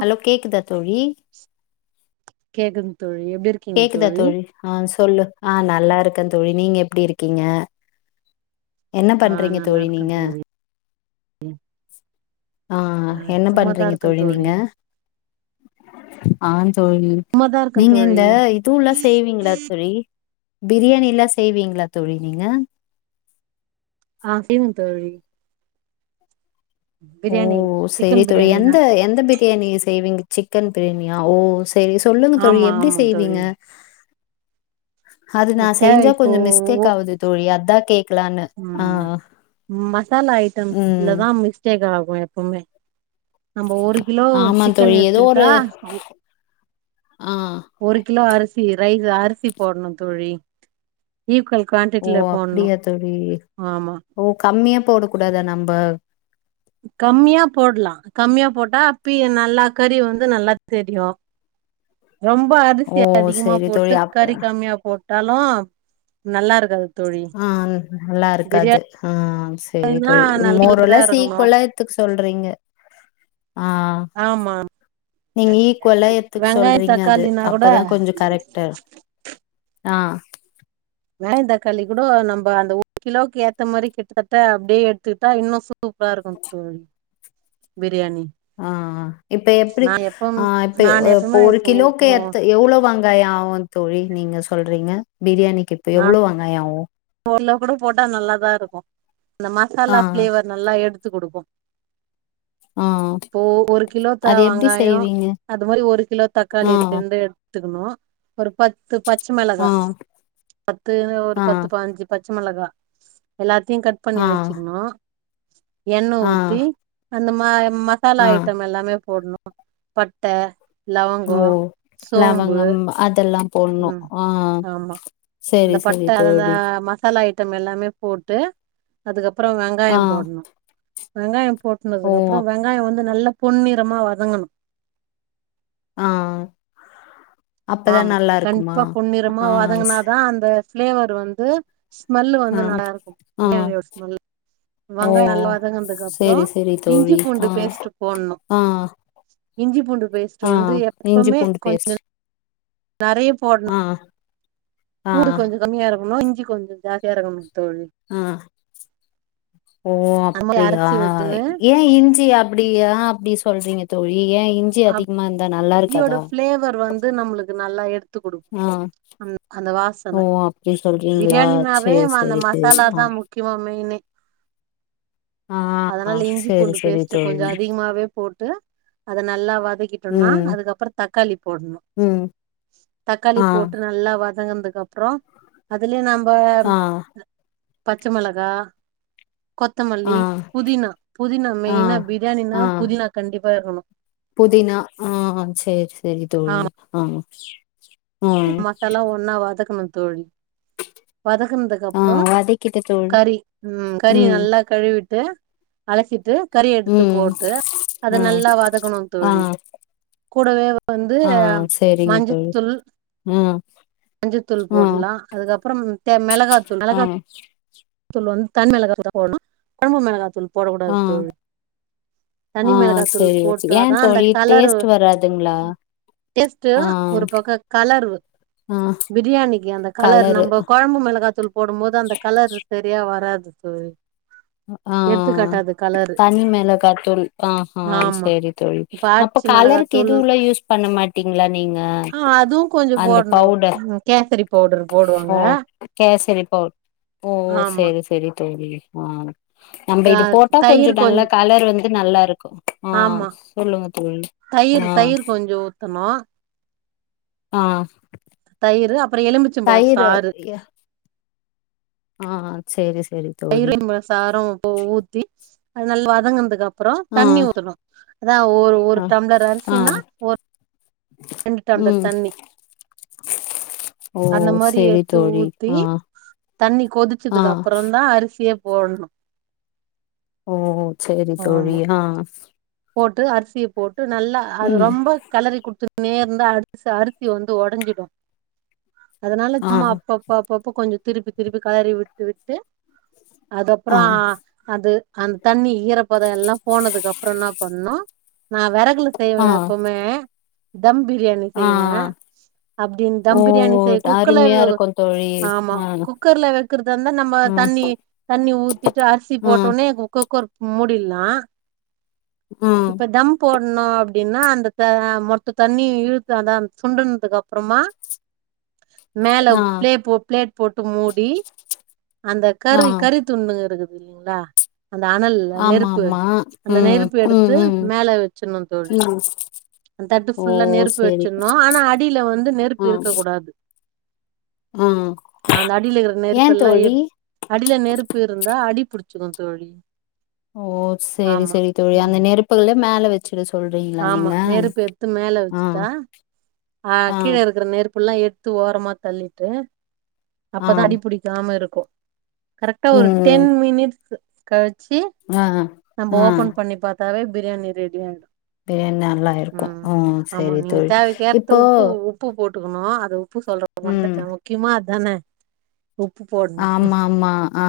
Hello கேக்குதா தோழி கேக்குது தோழி எப்டிருக் கேக்குதா தோழி அ சொல்லு அ நல்லாருக்க தோழி நீங்க எப்டி இருக்கீங்க என்ன ஆ பண்றீங்க நல்லா தோழி இருக்கே நீங்க அ ஆ என்ன சும்மாதா பண்றீங்க இருக்கே தோழி நீங்க ஆ தோழி ம்மா தா இருக்க தோழி இதுவ்ல்லா செய்வீங்ளா தோழி பிரியாணில்லா செய்வீங்ளா தோழி நீங்க ஆ செய்வ தோழி ஓ பிரியாணி செரி சிக்கன் தோழி பிரியாணினா எந்த எந்த பிரியாணி செய்விங்க சிக்கன் பிரியாணியா ஓ சேரி சொல்லுங்க தோழி ஆமா எப்டி ஆமா தோழி செய்வீங்க அது நா தேவ செய்ஞ்சா இப்போ கொஞ்சொ ஒ மிஸ்டேக் ஆவுது தோழி அத்தா கேக்கலான்னு ஆ ம் மசாலா ம் ஐட்டம்ஸ்லதா மிஸ் கேக்காகு எப்பொமே நம்ப ஒரு கிலோ ஆமா சிக்கன் தோழி எடுத்துக்கிட்டா ஒ அ ஒரு கிலோ அரிசி ரைஸ் அரிசி போட்ணு தோழி ஈக்குவல் ஓ குவான்டிட்டில போட்ணு அப்டியா தோழி ஆம்மா ஓ கம்மிய போடக்கூடாத நம்ப கம்மியா போட்லா கம்மியா போட்டா அப்பி நல்லா கறி வந்து நல்லா தெரியு ரொம்ப ஓ அரிசி அதிகமா சரி தோழி போட்டு அப் கறி கம்மியா போட் ட்டாலு நல்லாருக்காது ஆ நல்லாருக்காது ஆ செரி பிரியாணினா தோழி ம் மோர் ஆர் நல்லதா லெஸ் இருக்கணு சீக்வெல்ல த்துக் சொல்றீங்க அ ஆம்மாம் நீங்க ஈக்குவலா எத்துக் சொல்றீங்க அது தக்காளினா கூட அப்பதா கொஞ்சொ கரெக்டர் அ வேயந்தாக்காளி கூட நம்ப அந்த ஒரு கிலோவுக்கு ஏத்த மாரி கிட்டத்தட்ட அப்டி எட்த்துகிட்டா இன்னு சூப்பராருக்குந் தோழி பிரியாணி ஆ இப்ப எப்புடி நா எப்பம் ஆ இப்ப நான் ப்ப எப்பவுமே ஒரு இப்போ கிலோக்கு எத் எவ்வளோவாங் காய ஆவு தோழி நீங்க சொல்றீங்க பிரியாணிக்கு இப்ப எவ்ளோ வெங்காய ஆவு போல்ல கூட போட்டா நல்லாதாருக்கு அந்த ஆ மசாலா பிளேவர் நல்லா எடுத்து குடுக்கு அ ப்போ ஒரு கிலோ த வெங்காயொ செய்வீங்க அது மாரி ஒரு கிலோ தக்காளி ஆ இது ரெண்டு எடு எத்துக்கணும் ஒரு பத்து பச்சமிளகா ஆ பத்து ஒரு ஆ பத்து அஞ்சு பச்சமிளகா எல்லாத்தியுங் கட் பண்ணி ஆ வச்சிக்கிணு எண்ண ஆ ஊத்தி அந்த மா மசாலா ஆ ஐட்டம் எல்லாமே போட்ணு பட்ட லவங்கொ ஓ சோம்பு லவங்கம் அதெல்லா போட்ணு ம் அ செரி செரி தோழி மசால்லா ஐட்டம் எல்லாமே போட்டு அதுகப்ற வெங்காய ஆ போட்னு வெங்காயம் ஓ போட்டுனுதுக்கு அப்பற அப் வெங்காய வந்து நல்ல பொன்னிறமா வதங்கணு ஆ அப்பதா ஆம்மா நல்லா இருக்குமா கண்ப்பா பொன்னிறமா ஆ ஸ் வதங்கனாதா அந்த ப்ஃளேவர்வந்து ஸ்மெல்லு ஆ வந்து நல்லாருக்கும் ஆ பிரியாணியோட ஸ்மெல்லு ஓ வெங்காயொ நல்லா வதங்ககன்துக் அப்பற செரி செரி இஞ்சி தோழி ஆ பூண்டு பேஸ்ட் போட்ணு ஆ இஞ்சி பூண்டு பேஸ்ட் ஆ வந்து இஞ்சி எப்பமே பூண்டு பேஸ்ட் கொஞ்சொ நறைய போட்ணு ஆ ஆ பூடு கொஞ்சோ கம்மியா இருக்கணு இஞ்சி கொஞ்சோ ஜாஸ்தியா இருக்கணு தோழி ம் ஓ அந்த மாரி அப்டியா அரைச்சு வச்சுன்னு ஏ ஏ இஞ்சி அப்டியா அப்டி சொல்றீங்க தோழி ஏ இஞ்சி அதிகமா இருந்தா நல்லா இருக்காதா பிளேவர் வந்து நம்ளுக்கு நல்லா எடுத் து குடுக்கு ஆ அந் அந்த ஓ வாசன அப்டி சொல்றீங்களா பிரியாணினாவே சேரி ம அந்த செரி தோழி மசாலா ஆ தா முக் யமா மெயினே ஆ அதனால இஞ்சி சேரி பூண்டு சேரி பேஸ்ட்டு கொஞ்சோ தோழி அதிகமாவே போட்டு அத நல்லா வதக்கிட்டோன்னா ம் அப்றோ தக்காளி போட்ணு ம் தக்காளி ஆ போட்டு நல்லா வதங்குனதுக் அப் அப்றோ அதுலயே நம்ப ஆ பச்ச மெளகா ஆ கொத்தமல்லி புதினா புதினா ஆ மெயினா பிரியாணினா ஆ புதினா கண்டிப்பா இருக்கணு புதினா ஆ சரி சரி தோழி ஆமா ஆ ம் மசாலா ஒன்னா வதக்கணு தோழி வதக்னதுக்கு ஆ அப்றோ வதக்கிட்ட தோழி கறி ம் கறி நல்லா கழுவிட்டு அலசிட்டு கறி எடுத்து ம் போட்டு ஆ அத நல்லா வதக்கணு ஆ தோழி கூடவே வந்து ஆ சேரிங்க தோழி மஞ்சத் துள் ம் மஞ்சுத்தூள் ஆ போட்லா அதுக்கப்றோம் தெ மெளகாத்தூள் மெளகா [inaudible] தூள் வந்த் தன் மெளகா தூள் போட்ணு கொழம்பு மெளகா தூள் போட ஆ கூடாது தோழி ஆ தனி மெளகாத்தூள் சேரி ஓகே போட்டாதா ஏன் அந்த தோழி கலரு டேஸ்ட் வராதுங்களா டேஸ்ட்டு ஆ ஒரு பக்கோ கலரு ஆ பிரியாணிக்கு அந்த கலர் கலரு நம்ப கொழம்பு மெளகாத்தூள் போடும்போது அந்த கலரு சரியா வராது தோழி ஆ எடுத்துக்காட்டாது கலரு தனி மெளகாத்தூள் ஆஹா ஆமா செரி தோழி இப்ப அப்ப ஆச்சி கலருக்கு மிளகாத்தூள் இதுல யூஸ் பண்ண மாட்டீங்ளா நீங்க ஆ அதுவும் கொஞ்சம் அந்த போடணும் பவுடர் கேசரி பவுடர் போடுவாங்க ஓ கேசரி பவுட் ஓ ஆமா செரி செரி தோழி ஆ நம்ப க இது போட்டா கொஞ்சோ தயிர் கொஞ்ச நல்லா கலர் வந்து நல்லாருக்கு ஆ ஆமா சொல்லுங்க தோழி தயிர் ஆ தயிர் கொஞ்சோ ஊத்தணு ஆ தயிரு அப்ற எலுமிச் தயிரு யா ஆ செரி சரி தயிரு [inaudible] சாறு ஊத்தி அது நல் [inaudible] வதங்குனதுகப் ப்றோ ஆ தண்ணி ஊத்தணு அதா ஒர் ஒரு ஆ டம்ளர் ஆ அரிசினா ரெண்டு டம்ளர் ம் தண்ணி ஓ அந்த மாரி சேரி எத்து தோழி ஊத்தி ஆ தண்ணி ஆ கொதிச்சதுக்கு அப்புறந் தா அரிசியே போட்ணு ஓ செரி தோழி ஆமா ஹா போட்டு அரிசிய போட்டு நல்லா அது ம் ரொம்ப கெலறி குடுத்துனே இருந்தா அரிசி அரிசி வந்து ஒடைஞ்சிடு அதுனால ஆ சும்மா அப்ப அப் பப்பப்போ கொஞ்சோ திருப்பி திருப்பி கெளறி விட்டு விட்டு அது ஆ அப்றோ அது அந் தண்ணி ஈரப்பதோ எல்லா போனதுக்கு அப்றோ என்னா பண்ணோ நா வெறகுல செய்வே ஆ எப்பமே தம் பிரியாணி ஆ செய்வே அப்டின் தம் ஓ பிரியாணி செய் அருமையா குக்குலரு இருக்கு தோழி ஆமா ஆ குக்கர்ல வச் க்றதா இந்தா நம்ம ம் தண்ணி தண்ணி ஊத்திட்டு அரிசி ம் போட்டோனே குக் குக்கர் முடில்லா ம் இப்ப தம் போட்ணு அப்பிடின்னா அந்த மொத்த தண்ணி இழுத்து அத சுண்டனுதுக் அப்பறமா மேல ஆ பிளே போ பிளேட் போட்டு மூடி அந்த ஆ கறி கறித் துண்டுங்க இருக்குது இல்லீங்ளா அந்த அனல் ஆமா நெருப்பு ஆமா அந்த ம் நெருப் ம் பெடுத்து ம் மேல வச்சணு தோழி ம் அந்த தட்டு ஓ ஃபுல்லா நெருப்பு செரி வச்சிணு ஆனா அடில வந்து நெருப்பு ஆ இருக்க கூடா து ஆ அந்த அடில இருக்கிற ஏ நெருப்பெல்லா தோழி எடு அடில நெருப்பு இருந்தா அடி புடுச்சுக்கு தோழி ஓ சேரி ஆமா சேரி தோழி அந்த ம் நெருப்புகள மேல வச்சுடு சொல்றீங் ஆமா நெருப்பு எட்த்து மேல வச்சுட்டா ஆ கீழ இருக்கிற நெருப்பு எல்லா எத் து ஓரமா தள்ளிட்டு ஆ அப்பதா அடி புடிக்காம இருக்கு கரெக்டா ஒரு ம் டென் மினிட்ஸ்சு கழிச்சி ஆ நம்ம ஆ ஓபன் பண்ணி பாத் தாவே பிரியாணி ரெடி ஆயிடு பிரியாணி நல்லா இருக்கு ம் ஆமா செரி நீங்க தோழி தேவைக்கேத்த இப்போ உப்பு உப்பு போட்டுக்கணு அது உப்பு சொல்ற ம் மறந்துட்டே முக்கியமா அதானே உப்பு போட் ஆமா ஆமா ஆ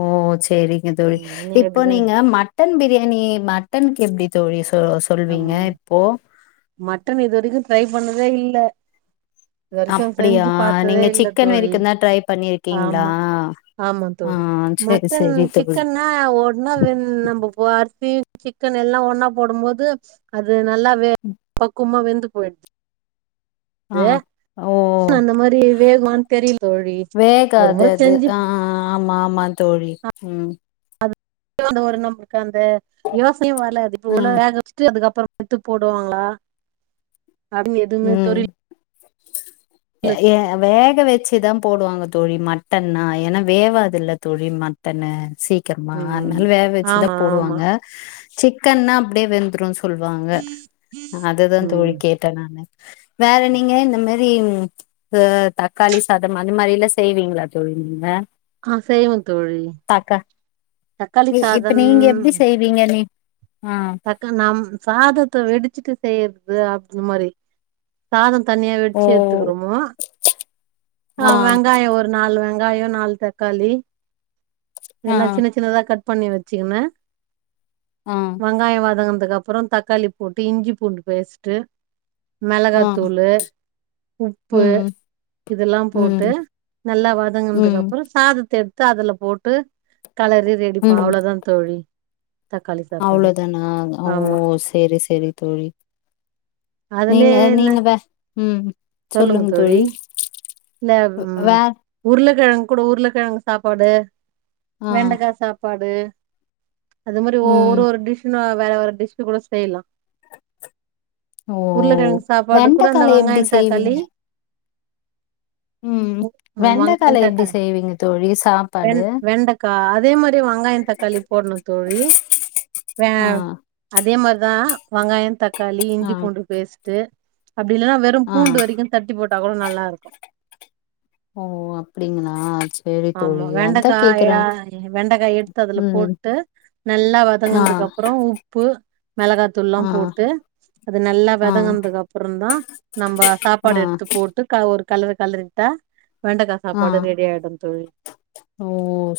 ஓ செரிங்க தோழி ம் எப்டி இப்ப நீங்க மட் மட்டன் பிரியாணி மட்டனுக்கு எப்டி தோழி சோ சொல்வீங்க இப்போ மட்டன் இது வரைக்கு ட்ரை பண்ணதே இல்ல இதுவரைக்கு அப்டியா செஞ்சு பாத்ததே நீங்க இல்ல சிக்கன் தோழி வரைக்குந்தா ட்ரை பண்ணிருக்கீங்களா? ஆமா ஆமா ஆ தோழி செரி மட்டன் செரி தோழி சிக்கன்னா ஆ ஒட்னா வெந் நம்ம அரிசி சிக்கன் எல்லா ஒன்னா போடும் போது அது நல்லா வே பக்குவமா வெந்து போயிடுது ஆ ஓ அந்த மாரி வேகுமான்னு தெரியல தோழி ஒரு வேகாது முறை அது செஞ்சு ஆ ஆமா ஆமா தோழி ம் [unintelligible] ஒரு நம்மளுக்கு அந்த யோசனையே வர்ல பாத் இப்ப ஆ உல வேக வச்சுட்டு அதுக்கப்பறமா எத்து போடுவாங்ளா அது எதுமே ம் தெரி ஏ வேக வச்சுதாப் போடுவாங்க தோழி மட்டன்னா ஏனா வேவாதுல தோழி மட்டன்னு சீக் க்கிரமா ம் அத்னால வேக வச்சுதா ஆமா ஆமா போடுவாங்க சிக்கன்னா அப்டியே வெந்துரூ சொல்வாங்க அதுதா தோழி ம் கேட்ட நானு வேற நீங்க இந்த மாரி து தக்காளி சாதம் அது மாரிலா செய்வீங்களா தோழி நீங்க அ செய்வந் தோழி தாக்கா தக்காளி இ இப்ப சாதம் நீங்க எப்டி செய்வீங்க நீ அ க நம் சாதத்த வெடிச்சுட்டு செய்றது அப் அந் மாரி சாதோ தன்னியா ஓ வெடிச்சு எத்துக்கிறோமோ ஆ அ வெங்காயோ ஒரு நாலு வெங்காயோ நாலு தக்காளி ஆ இதெல்லா சின்னசின் சின்ன சின்னதா கட் பண்ணி வச்சிங்னா ஆ வெங்காய வதங்கனத்துக்கப்பற தக்காளி போட்டு இஞ்சி பூண்டு பேஸ்ட்டு ஆ மெளகாத்தூளு உப்பு ம் இதெல்லா ம் போட்டு நல்லா ம் வதங்குனதுக்கப்பற சாதத்த எத் து அதுல போட்டு களறி ரெடிப்ப ம் அவளதாந்தோழி அவ்ளோதானா ஆ ஓ ஆமா சேரி சேரி தோழி நீங்க அதுலயே என்ன நீங்க வே ம் சொல்லுங்க தோழி இல்ல ம் வே உருளக்கெழங்கு கூட உருளக்கெழங்கு சாப்பாடு ஆ வெண்டக்கா சாப் பாடு அது மாரி ஒ ம் ஒரு ஒரு டிஷ்னா வேற வேற டிஷ்ஷு கூட செய்லா ஓ உருளக்கெழங்கு சாப்பாடுக்கூட அந்த வெண்டக்கால எப்டி வெங்காயந் செய்வீங்க தக்காளி ம் ம் வங்காயந் வெண்டைக்கால எப்டி தக்காளி செய்வீங்க தோழி சாப்பாடு? வெண் வெண்டக்கா அதே மாரி வங்காயந் தக்காளி போடுணு தோழி வே ஆ அதே மாரிதா வங்காயந் தக்காளி ஆ இஞ்சி பூண்டு பேஸ்ட்டு அப்டில்லனா வெறு ஆ பூண்டு வரைக்கு தட்டி போட்டா கூட நல்லாருக் ஓ ஓ அப்டிங்களா சேரி ஆமா தோழி அதா கேக்குறே வெண்டக்காயா வெண்டக்கா எத்து அதுல ம் போட்டு நல்லா ஆ வதங்குனதுக்கப் அப்புறோ உப்பு மெளகாத்தூள்லா ஆ போட்டு அது நல்லா ஆ வதங்குனதுக்கப்பறந்தா நம்ப ஆ சாப்பாடு எடுத்து போட்டு கா ஒரு கலறு கலறிட்டா வெண்டக்கா ஆ சாப்பாடு ரெடியாயிடுந்தோழி ஓ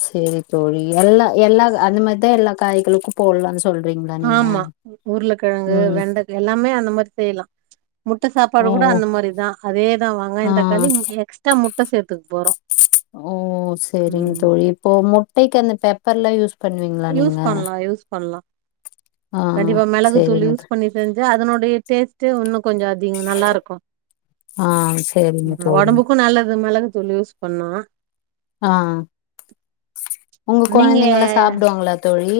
சேரி தோழி எல்லா எல்லா அந்த மாரித்தா எல்லா காய்களுக்கு போட்லானு ஆமா உருளக்கெழங்கு ம் வெண்டக் எல்லாமே அந்தமார் செய்லா முட்ட சாப்பாடு ஓ கூட அந்த மாரிதா அதேதா ஆ வங்காயந் தக்காளி எக்ஸ்ட்டா முட்ட சேத்துக்க போறோ ஓ சேரிங்க ம் தோழி இப்போ முட்டைக்கி அந்த பெப்பர்லா யூஸ் பண்ணுவீங்களா யூஸ் நீங்க? பண்லா யூஸ் பண்லா ஆ கண்டிப்பா மெளகு தூளு சேரிங்க தோ யூஸ் பண்ணி செஞ்சு அதனுடைய டேஸ்ட்டே உன்னு கொஞ்சோ அதிகோ நல்லாருக்கு ஆ சேரிங்க தோழி ஒடம்புக்கு நல்லது மெளகு தூளு பண்ணு ஆ ஒங்க நீங்க கொழந்தைங்கல்லா சாப்டுவாங்களா தோழி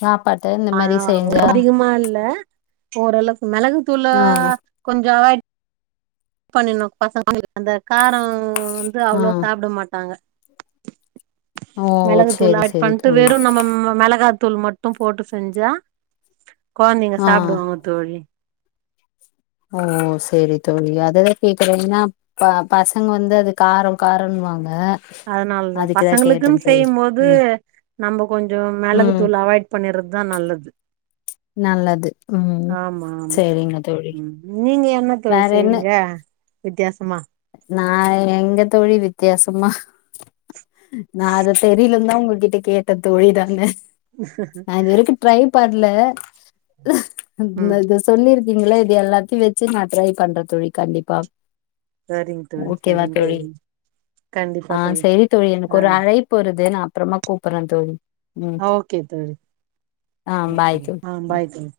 சாப்பாட்ட இந்த அ மாரி அவ்ளோ செஞ்சா அதிகமால்ல ஓரளவு மெளகுத்தூள ஆ கொஞ்சோ அவாய்ட் பண்ணுனு பசங்க [unintelligible] அந்த காரம் வந்து ஆ அவ்ளோ சாப்ட மாட்டாங்க ஓ மெளகுத்தூள சேரி கட் சேரி பண்ட்டு தோழி வெறும் நம்ம மெ மெளகாத்தூள் மட்டு போட்டு செஞ்சா கொழந்தைங்க ஆ சாப்டுவாங்க தோழி ஓ செரி தோழி அதுதா கேக்குற என்னா ப பசங்க வந்து அது காரோ காரன்வாங்க அதுனாலதா பசங்களுக்குனு செய்யும்போது ம் நம்போ கொஞ்சோ ம் மெளகுத்தூள அவாய்ட் பண்ணிடறத்தா நல்லது நல்லது ம் ஆமா ஆமா செரிங்க தோழி ம் நீங்க என்ன தோழி வேற என்ன செய்ரீங்க வித்தியாசமா நா எங்க தோழி வித்தியாசம்மா நா அத செரிலன் தா ஒங்ககிட்ட கேட்ட தோழி தான நா இன்யவரைக்கு ட்ரை பன்ல ம் சொல்லிருக்கீங்கள இது எல்லாத்தையு வச்சு நா ட்ரை பண்ற தோழி கண்டிப்பா சரிங்க தோழி ஓகேவா சரிங்க தோழி ஆ சரி தோழி எனக்கு ஒரு ஆ அழைப் பு வருது நா அப்றமா கூப்பிட்றே தோழி ம் ஓகே தோழி ஆ பாய் தோழி [unintelligible] ஆ பாய் தோழி